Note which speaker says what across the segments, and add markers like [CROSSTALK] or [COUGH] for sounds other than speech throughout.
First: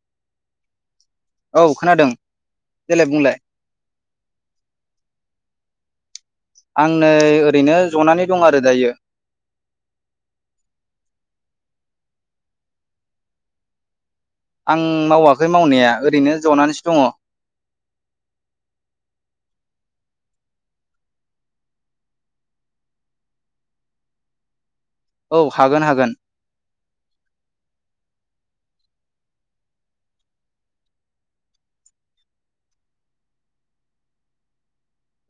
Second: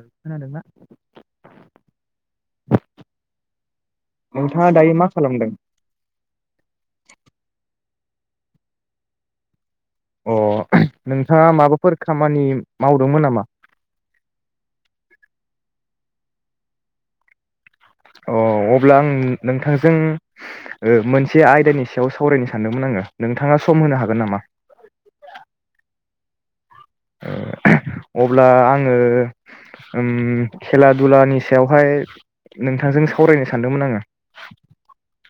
Speaker 1: औ खोनादोंब्लाा
Speaker 2: औ खोनादों देलाय बुंलाय
Speaker 1: नोंथाङा दायो मा खालामदों
Speaker 2: आं नै ओरैनो जनानै दं आरो दायो
Speaker 1: अ नोंथाङा माबाफोर खामानि मावदोंमोन नामा
Speaker 2: आं मावाखै मावनाया ओरैनो जनानैसो दङ
Speaker 1: अ' अब्ला आं नोंथांजों ओ मोनसे आयदानि सायाव सावरायनो सानदोंमोन आङो नोंथाङा सम होनो हागोन नामा?
Speaker 2: औ हागोन हागोन।
Speaker 1: अब्ला आङो उम खेला दुलानि सायावहाय नोंथांजों सावरायनो सानदोंमोन आङो।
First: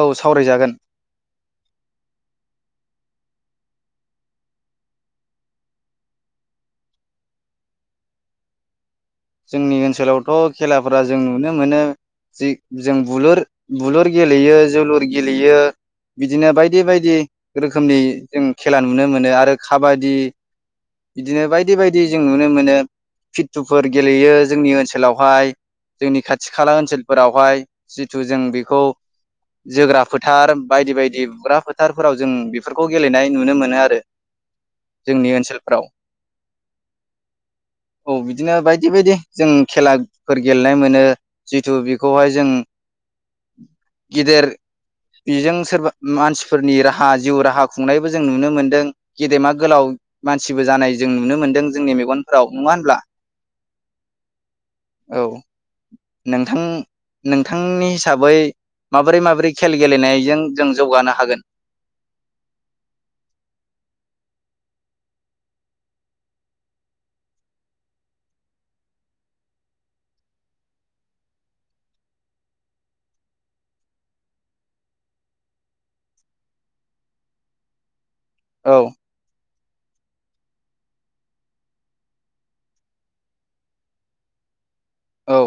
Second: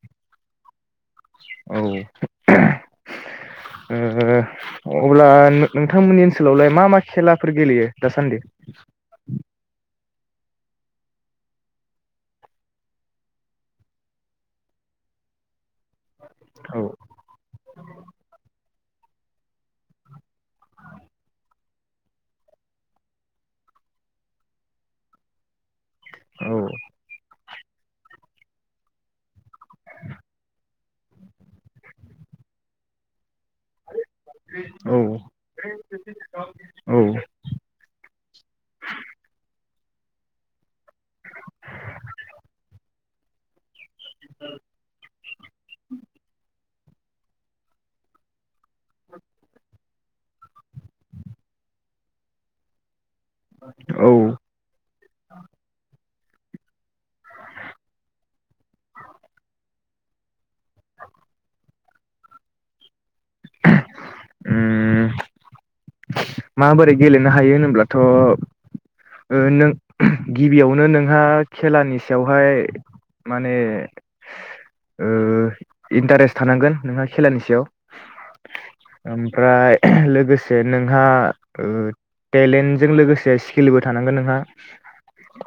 Speaker 2: औ सावरायजागोन।
Speaker 1: औ ओ अब्ला नोंथांमोननि ओनसोलावलाय मा मा खेलाफोर गेलेयो दासान्दि?
Speaker 2: जोंनि ओनसोलावथ' खेलाफोरा जों नुनो मोनो जि जों बुलुर बुलुर गेलेयो जोलुर गेलेयो बिदिनो
Speaker 1: औ
Speaker 2: बायदि बायदि रोखोमनि जों खेला नुनो मोनो आरो खाबादि बिदिनो बायदि बायदि जों नुनो मोनो फिथुफोर गेलेयो जोंनि ओनसोलावहाय जोंनि खाथि
Speaker 1: औ
Speaker 2: खाला ओनसोल फोरावहाय जिथु जों बेखौ जोग्रा फोथार बायदि बायदि बुग्रा फोथारफोराव जों बेफोरखौ गेलेनाय नुनो मोनो आरो
Speaker 1: औ
Speaker 2: जोंनि ओनसोलफोराव
Speaker 1: औ
Speaker 2: औ बिदिनो बाय दि बायदि जों खेलाफोर गेलेनाय मोनो जिथु बेखौहाय जों गेदेर बेजों सोरबा मानसिफोरनि राहा हा जिउ राहा खुंनायबो जों नुनो मोनदों गेदेमा गोलाव मानसिबो जानाय जों नुनो मोन्दों जोंनि मेगनफोराव, नङा होनब्ला?
Speaker 1: औ
Speaker 2: औ नोंथां नोंथांनि हिसाबै माबोरै माबोरै खेल गेलेनायजों जों जौगानो हागोन?
Speaker 1: उम माबोरै गेलेनो हायो होनोब्लाथ' ओ नों गिबियावनो नोंहा खेलानि सायावहाय माने ओ इन्टारेस्ट थानांगोन नोंहा खेलानि सायाव
Speaker 2: औ
Speaker 1: ओमफ्राय लोगोसे नोंहा ओ टेलेन्टजों लोगोसे स्किलबो थानांगोन नोंहा
Speaker 2: औ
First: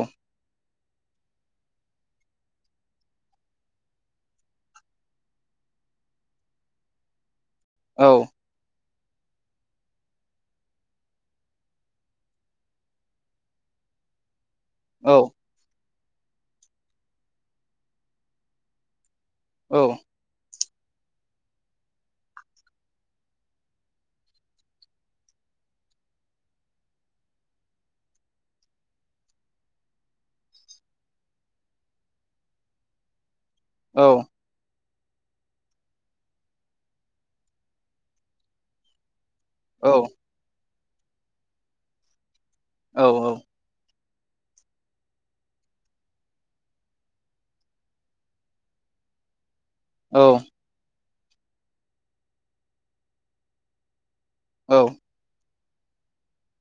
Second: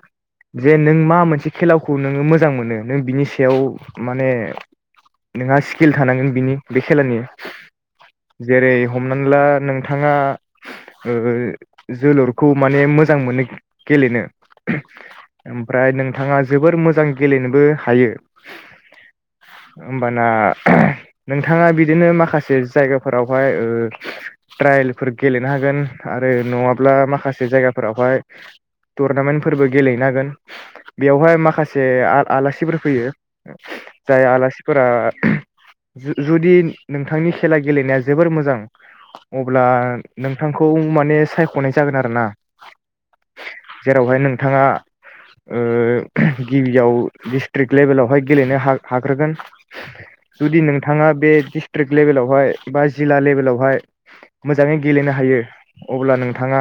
Speaker 1: जे नों मा मोनसे खेलाखौ नोङो मोजां मोनो नों बिनि सायाव माने नोंहा स्किल थानांगोन बिनि बे खेलानि
Speaker 2: औ
Speaker 1: जेरै हमनानै ला नों थाङा ओ जोलुरखौ माने मोजां मोनो गेलेनो
Speaker 2: औ
Speaker 1: ओमफ्राय नों थाङा जोबोर मोजां गेलेनोबो हायो ओमबाना नोंथाङा बिदिनो माखासे जायगाफोरावहाय ओ ट्रायलफोर गेलेनो हागोन आरो नङाब्ला माखासे जायगाफोरावहाय टुरनामेन्ट फोरबो गेलेनो हागोन बेयावहाय माखासे आ आलासिफोर फैयो
Speaker 2: औ
Speaker 1: जाय आलासि फोरा जुदि नोंथांनि खेला गेलेनाया जोबोर मोजां अब्ला
Speaker 2: औ
Speaker 1: नोंथां खौ माने सायख'नाय जागोन आरोना।
Speaker 2: औ औ।
Speaker 1: जेरावहाय नोंथाङा ओ गिबियाव डिस्ट्रिक लेभेलावहाय गेलेनो हाग्रोगोन।
Speaker 2: औ
Speaker 1: जुदि नोंथाङा। बे डिस्ट्रिक लेभेलावहाय बा जिल्ला लेभेलावहाय। मोजाङै
Speaker 2: औ
Speaker 1: गेलेनो हायो। अब्ला नोंथाङा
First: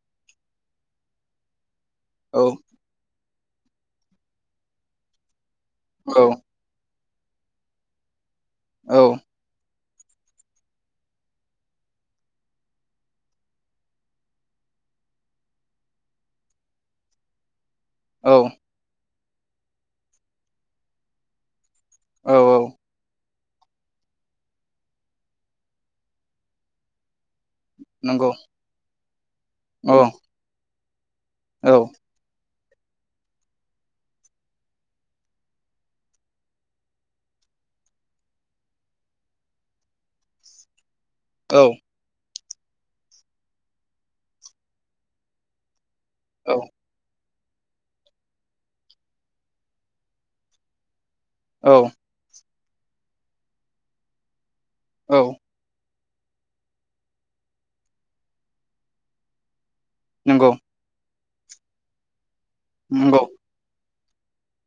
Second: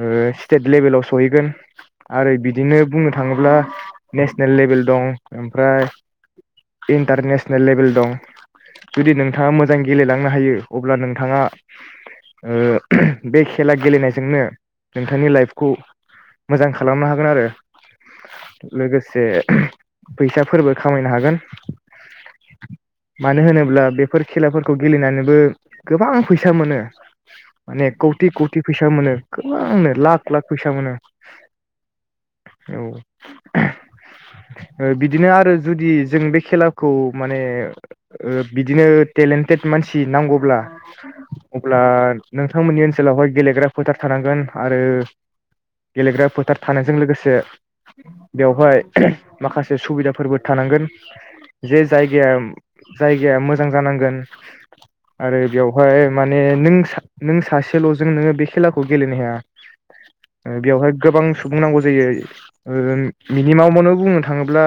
Speaker 1: ओ स्टेट लेभेलाव सहैगोन। आरो
Speaker 2: औ
Speaker 1: बिदिनो बुङो। थाङोब्ला नेसनेल लेभेल दं ओमफ्राय इन्टारनेसनेल लेभेल दं। जुदि
Speaker 2: औ
Speaker 1: नोंथाङा मोजां। मोजां गेलांनो हायो अब्ला नों। नोंथाङा ओ बे खेला गेलेनायजोंनो नोंथांनि लाइफखौ मोजां खालामनो हागोन आरो।
Speaker 2: औ
Speaker 1: लोगोसे। से फैसाफोरबो खामायनो हागोन।
Speaker 2: औ औ।
Speaker 1: मानो होनोब्ला बेफोर खेलाफोरखौ गेलेनानैबो। गोबां फैसा मोनो। माने
Speaker 2: नंगौ
Speaker 1: कौथि कौथि फैसा मोनो
Speaker 2: औ
Speaker 1: गोबांनो लाख लाख फैसा मोनो। औ बिदिनो आरो जुदि जों बे खेलाखौ माने ओ बिदिनो टेलेन्टेड मानसि नांगौब्ला।
Speaker 2: औ
Speaker 1: अब्ला। नोंथांमोननि ओनसोलावहाय गेलेग्रा फोथार थानांगोन आरो। गेलेग्रा
Speaker 2: औ
Speaker 1: फोथार थानायजों लोगोसे। बेवहाय माखासे सुबिदाफोरबो थानांगोन।
Speaker 2: औ
Speaker 1: जे जायगाया। जायगाया मोजां जानांगोन।
Speaker 2: औ
Speaker 1: आरो बेयाव। ओमफ्राय माने नों नों सासेल'जों नोङो बे खेलाखौ गेलेनो हाया।
Speaker 2: नंगौ
Speaker 1: बेवहाय गोबां। बुंनांगौ जायो।
Speaker 2: नंगौ
Speaker 1: मिनिमाम मोन बुंनो थाङोब्ला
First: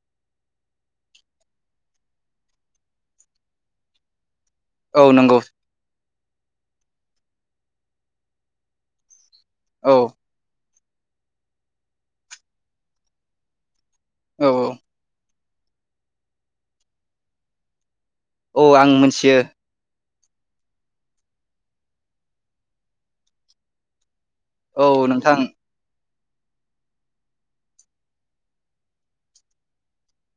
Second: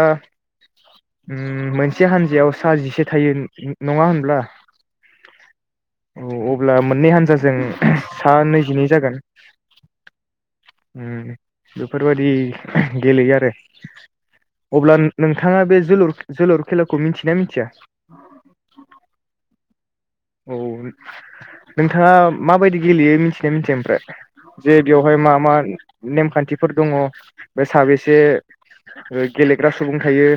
Speaker 1: मोनसे हानजायाव सा जिसे थायो नङा होनब्ला
Speaker 2: औ नंगौ।
Speaker 1: औ अब्ला मोननै हानजाजों सा नैजिनै जागोन।
Speaker 2: औ।
Speaker 1: बेफोरबायाददि गेलेयो आरो।
Speaker 2: औ
Speaker 1: अब्ला नों। नोंथाङा बे जोलुर जोलुर खेलाखौ मिथिना मिथिया।
Speaker 2: औ आं मोनथियो
Speaker 1: औ नोंथांङा माबायदि गेलेयो मिथिनाया मिथिया ओमफ्राय जे
Speaker 2: औ
Speaker 1: बेवहाय
Speaker 2: नोंथां
Speaker 1: मा-मा नेम खान्थिफोर दंङ बे साबेसे गेलेग्रा सुबुं थायो?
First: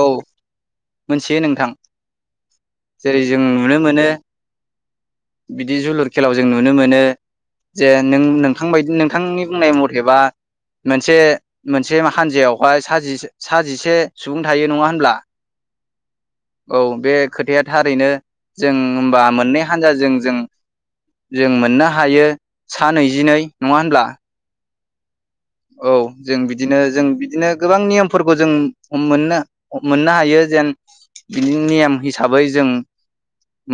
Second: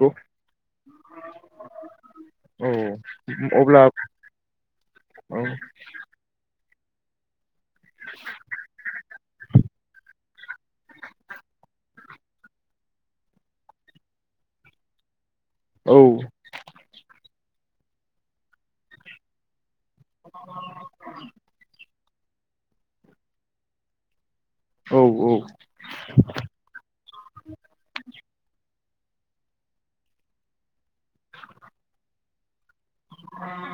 Speaker 2: औ मोनथियो नोंथां
Speaker 1: औ
Speaker 2: जेरै- जों नुनो
Speaker 1: अब्ला
Speaker 2: मोनो
Speaker 1: औ
Speaker 2: बिदि जोलुर खेलायाव जों नुनो मोनो। जे नों नोंथां बादि नों थांनि बुंनाय मथेबा मोनसे मोनसे हानजायावहाय सा जिसे सा जिसे सुबुं थायो नंङा होनब्ला?
Speaker 1: औ
Speaker 2: औ बे खोथाया थारैनो जों होनबा मोननै हानजा जों-जों-जों मोननो हा हायो सा नैजिनै नंङा होनब्ला?
Speaker 1: औ औ
Speaker 2: औ जों बिदिनो जों बिदिनो गोबां नियमफोरखौ जों हममोननो मोननो हायो जेन बिदि नियम हिसाबै जों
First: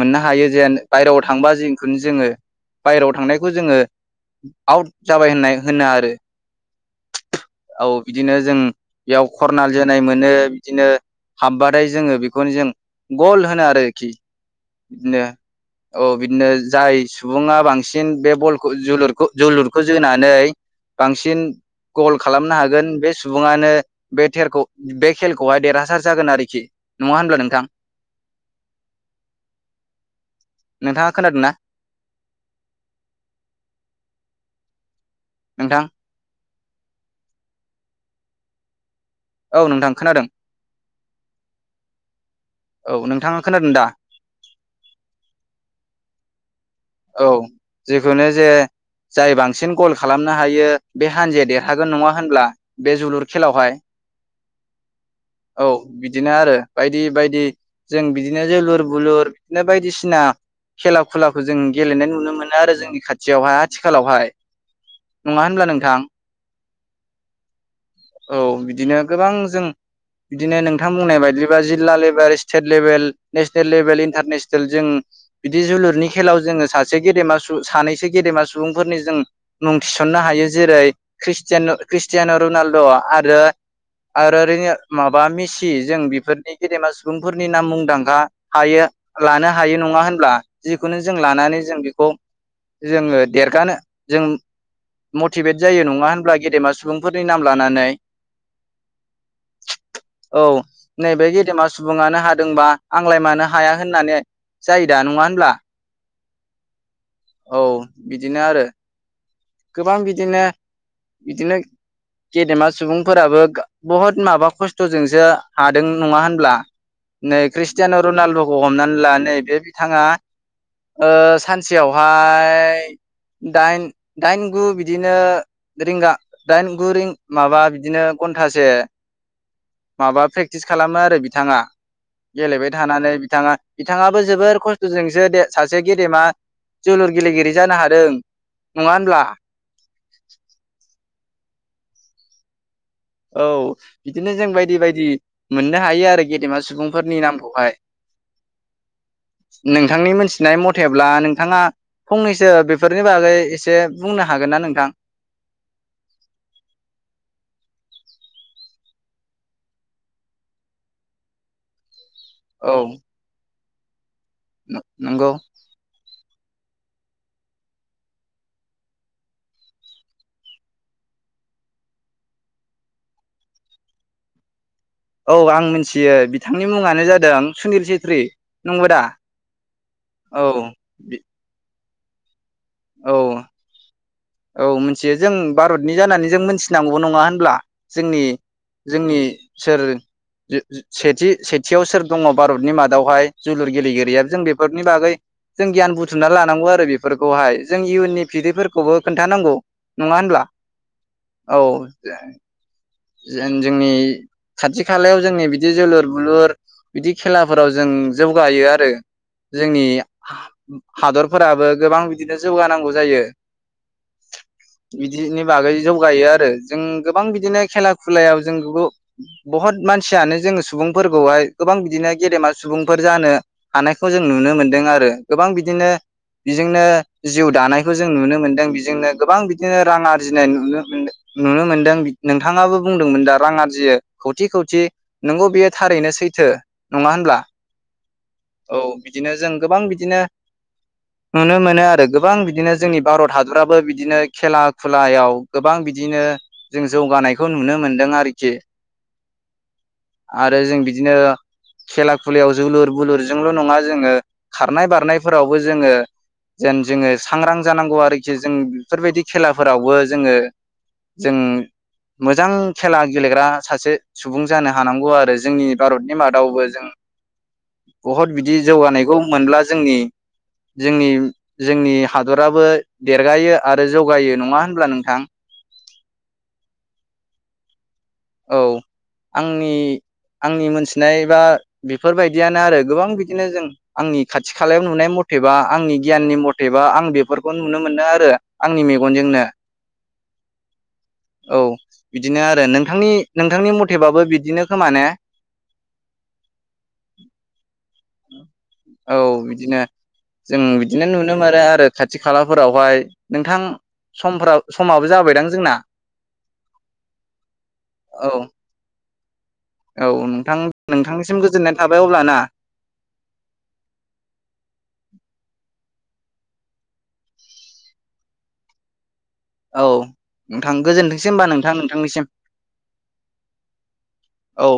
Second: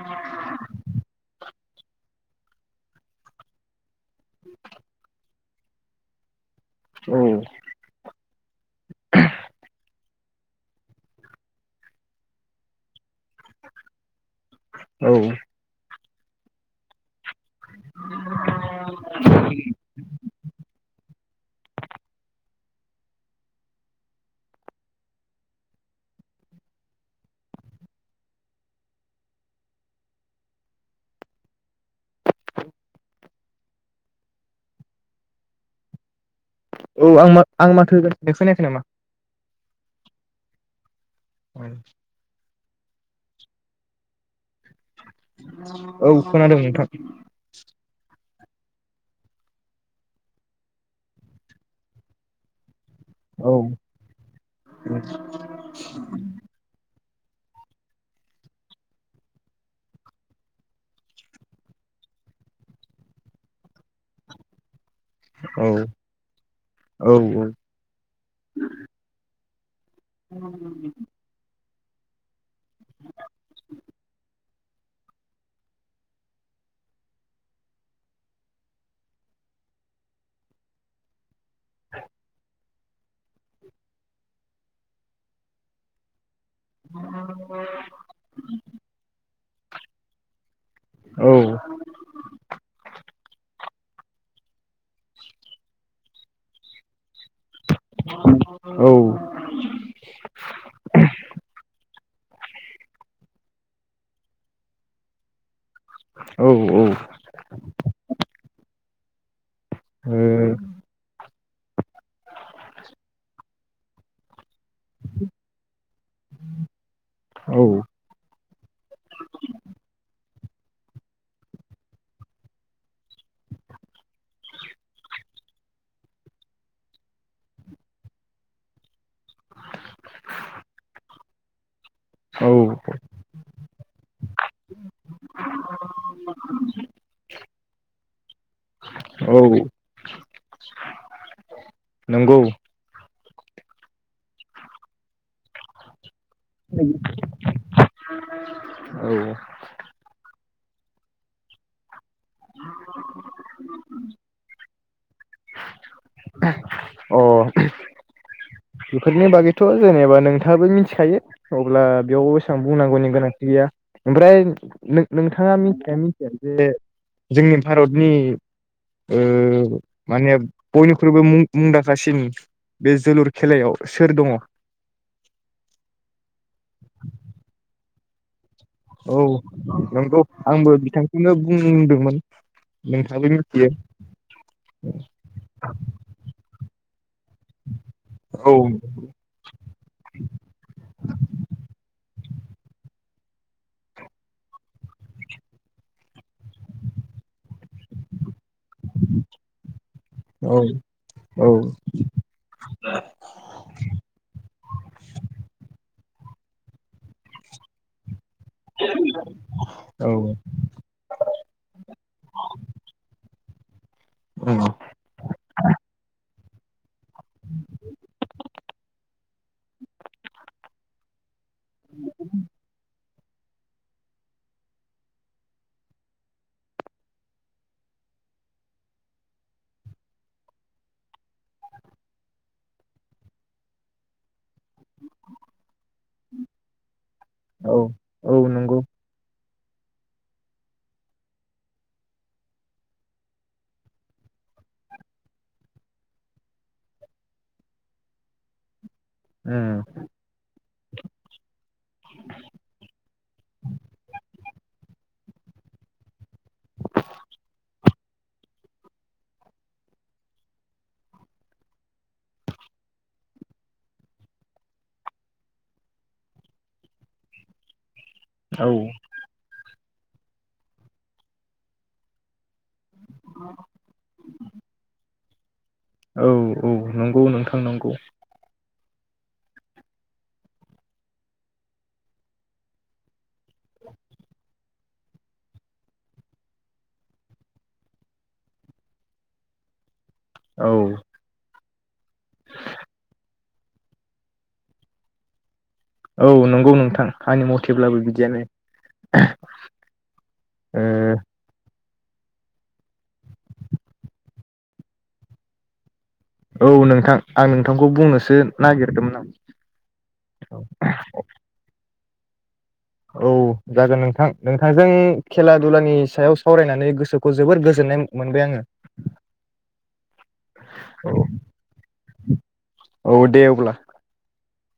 Speaker 2: मोननो हायो जेन बायहेरायाव थांबा जेखौनो जोंङो बायेराव थांनायखौ जोंङो आउट जाबाय होननाय होनो आरो ।
Speaker 1: औ
Speaker 2: औ बिदिनो जों बेयाव खरनाल जोनाय मोन नो बिदिनो हाबबाथाय जोंङो बेखौनो जों गल होनो आरोखि
Speaker 1: औ
Speaker 2: इदिनो। औ बिदिनो जाय सुंबुंङा बांसिन बे बलखौ जोलुरखौ-जोलुरखौ जोनानै बांसिन गल खालामनो हागोन बे सुबुंयानो‌ बे‌ थेरखौ बे‌खेलखौ देरहासार जागोन आरोखि नंङा होनब्ला नोंथां? नोंथाङा खोनादोंना? नोंथां
Speaker 1: औ आं आं माथो होगासिनो खौनायाखै नामा?
Speaker 2: औ नोंथां खोनादों। औ नोंथांङा खोनादों दा?
Speaker 1: औ खोनादों नों
Speaker 2: औ जेखौनो जे जाय बांसिन गल खालामनो हायो बे हानजाया देरहागोन नंङा होनब्ला? बे जोलुर
Speaker 1: औ
Speaker 2: खेलावहाय औ बिदिनो आरो बाय बिदि बायदि जों बिदिनो जोलुर बलुर बिदिनो बायदिसिना खेला खुलाखौ जों गेलेनाय नुनो मोनो आरो जोंनि खाथियावहाय आथिखालावहाय नंङा होनब्ला
Speaker 1: औ
Speaker 2: नोंथां
Speaker 1: औ औ
Speaker 2: औ बिदिनो गोबां जों बिदिनो नोंथां बुंनाय बायदिबा जि जिल्ला level state level national level international जों बिदि जोलुरनि खेलाव जोङो सासे गेदेमा सुंबुं सानैसो गेदेमा सुबुंफोरनि जों मुं थिसननो हायो जेरै ख्रिस्टियान रनाल्द आरो आरो माबा मिसि जों बेफोरनि गेदेमा सुबुंफोरनि नाम मुंदांखा हायो लानो हायो नंङा होनब्ला जिखुनु जों
Speaker 1: औ
Speaker 2: लानानै बेखौ जोङो देरगानो जों मटिभेट जायो नङा होनब्ला गेदेमा सुबुं फोरनि नाम लानानै
Speaker 1: औ
Speaker 2: औ नैबे गेदेमा सुबुंनो हादोंबा आंलाय मानो हा हाया होननानै जायो दा नङा होनब्ला
Speaker 1: औ औ
Speaker 2: औ बिदिनो आरो गोबां बिदिनो बिदिनो गेदेमा सुबुंफोराबो बहुत माबा खस्थ खथजोंसो हादों नङा होनब्ला नै ख्रिस्टियान रनालदखौ हमनानै ला नै बे बिथाङा ओ सानसेयाव ओमफ्राय दाइन दाइन गु बिदिनो रिंगा दाइन गु माबा बिदिनो घन्टासे माबा प्रेक्टिस खालामो आरो बिथाङा
Speaker 1: औ
Speaker 2: गेलेबाय थानानै बिथाङा बिथाङाबो जोबोर खस्थजोंसो दे सासे गेदेमा जोलुर गेलेगिरि जानो हादों नङा होनब्ला
Speaker 1: औ नंगौ
Speaker 2: औ बिदिनो जों बायदि बायदि मोननो हायो आरोख गेदेमा सुबुंफोरनि नामखौहाय
Speaker 1: अ
Speaker 2: नोंथांनि मोनथ नाय मथेब्ला नोंथाङा फंनैसो बेफोरनि बागै एसे बुंनो हागोन ना नोंथां
Speaker 1: अह बेफोरनि बागैथ जेनेबा नोंथाङाबो मिथिखायो अब्ला बेयाव बेसेबां
Speaker 2: औ
Speaker 1: बुंनांगौनि गोनांथि गैया ओमफ्राय
Speaker 2: नंगौ
Speaker 1: नोंथाङा मिथिया मि बे जोंनि भारतनि ओ माने बयनिख्रुइबो मुंदांखासिन बे जोलुर खेलायाव सोर दङ
Speaker 2: औ आं मिथियो बिथांनि मुङानो जादों सुनिल चेथ्रि
Speaker 1: औ नंगौ
Speaker 2: औ
Speaker 1: आंबो बिथांखौनो बुंदों [INAUDIBLE]
Speaker 2: औ
Speaker 1: नोंथाङाबो मिथियो
Speaker 2: औ मिथियो जों भारतनि जानानै जों मिथिनांगौबो नङा होनब्ला जोंनि
Speaker 1: औ
Speaker 2: जोंनि सोरथि सेथि-सेथियाव सोर दङ भारतनि मादावहाय जोलुर गेलेगिरिया जों बेफोरनि बागै जों गियान बुथुमना लानांगौ आरो बेफोरखौहाय जों इयुननि फिरिफोर खोन्थानांगौ नङा होनब्ला औ। जों जोंनि खाथि खालायाव जोंनि बिदि जोलुर बोलुर बिदि खेलाफोराव जों। जौगायो आरो जोंनि
Speaker 1: औ
Speaker 2: हादरफोराबो गोबां बिदिनो जौगानांगौ जायो।
Speaker 1: औ
Speaker 2: बिदिनि बागै जौगायो आरो। जों गोबां बिदिनो। बहुत मानसियानो जोङो सुबुंफोरखौहाय। गोबां बिदिनो गेदेमा सुबुंफोर। जानो हानायखौ जों नुनो मोनदों आरो गोबां बिदिनो बिजोंनो जिउ दानायखौ जों नुनो मोनदों बेजोंनो गोबां बिदिनो रां आरजिनाय नुनो मोनदों। नोंथांङाबो बुंदोंमोन दा रां आरजियो खौथि खौथि नंगौ बियो थारैनो सैथो। नङा होनब्ला
Speaker 1: औ
Speaker 2: औ बिदिनो जों। गोबां बिदिनो नुनो मोनो आरो गोबां बिदिनो जोंनि भारत हादराबो बिदिनो खेला खुलायाव गोबां बिदिनो जों जौगानाय। बेखौ नुनो मोनदों आरोखि।
Speaker 1: उम
Speaker 2: आरो जों बिदिनो खेला खुलायाव जोलुर बोलुरजोंल नङा जोङो खारनाय बारनाय। फोरावबो जोङो जेन जोङो सांग्रां जानांगौ आरोखि जों बेफोरबायदि खेलाफोरावबो जोङो जों। मोजां खेला गेलेग्रा सासे सुबुं जानो हानांगौ आरो जोंनि भारतनि मादावबो जों। बहुत बिदि
Speaker 1: औ
Speaker 2: जौगानायखौ मोनब्ला। जोंनि जोंनि जोंनि हादराबो। देरगायो आरो जौगायो नङा होनब्ला नोंथां।
Speaker 1: औ औ नंगौ नोंथां नंगौ।
Speaker 2: औ आंनि आंनि मोनथिनाय बा बेफोरबायदियानो आरो गोबां बिदिनो जों आंनि खाथि खालायाव नुनाय मथेबा आंनि गियाननि मथेबा आं बेफोरखौ नुनो मोनो आरो आंनि मेगनजोंनो।
Speaker 1: औ।
Speaker 2: औ बिदिनो आरो नोंथांनि नोंथांनि मथेबाबो बिदिनो खोमा ने।
Speaker 1: औ नंगौ नोंथां आंनि मथेब्लाबो बिदियानो
Speaker 2: औ बिदिनो जों
Speaker 1: ओ।
Speaker 2: बिदिनो नुनो मोनो आरो खाथि खालाफोरावहाय नोंथां समफोर समाबो जाबायदां जोंना।
Speaker 1: औ नोंथां आं नोंथांखौ
Speaker 2: औ
Speaker 1: बुंनोसो नागिरदोंमोन आं।
Speaker 2: [UNINTELLIGIBLE] अब्ला ना
Speaker 1: औ जागोन नोंथां नोंथांजों खेला दुलानि सायाव सावरायनानै गोसोखौ जोबोर गोजोननाय मोनबाय आंङो।
Speaker 2: औ नोंथां गोजोनथोंसै होनबा नोंथां नोंथांनिसिम।
Speaker 1: औ दे अब्ला
Speaker 2: औ।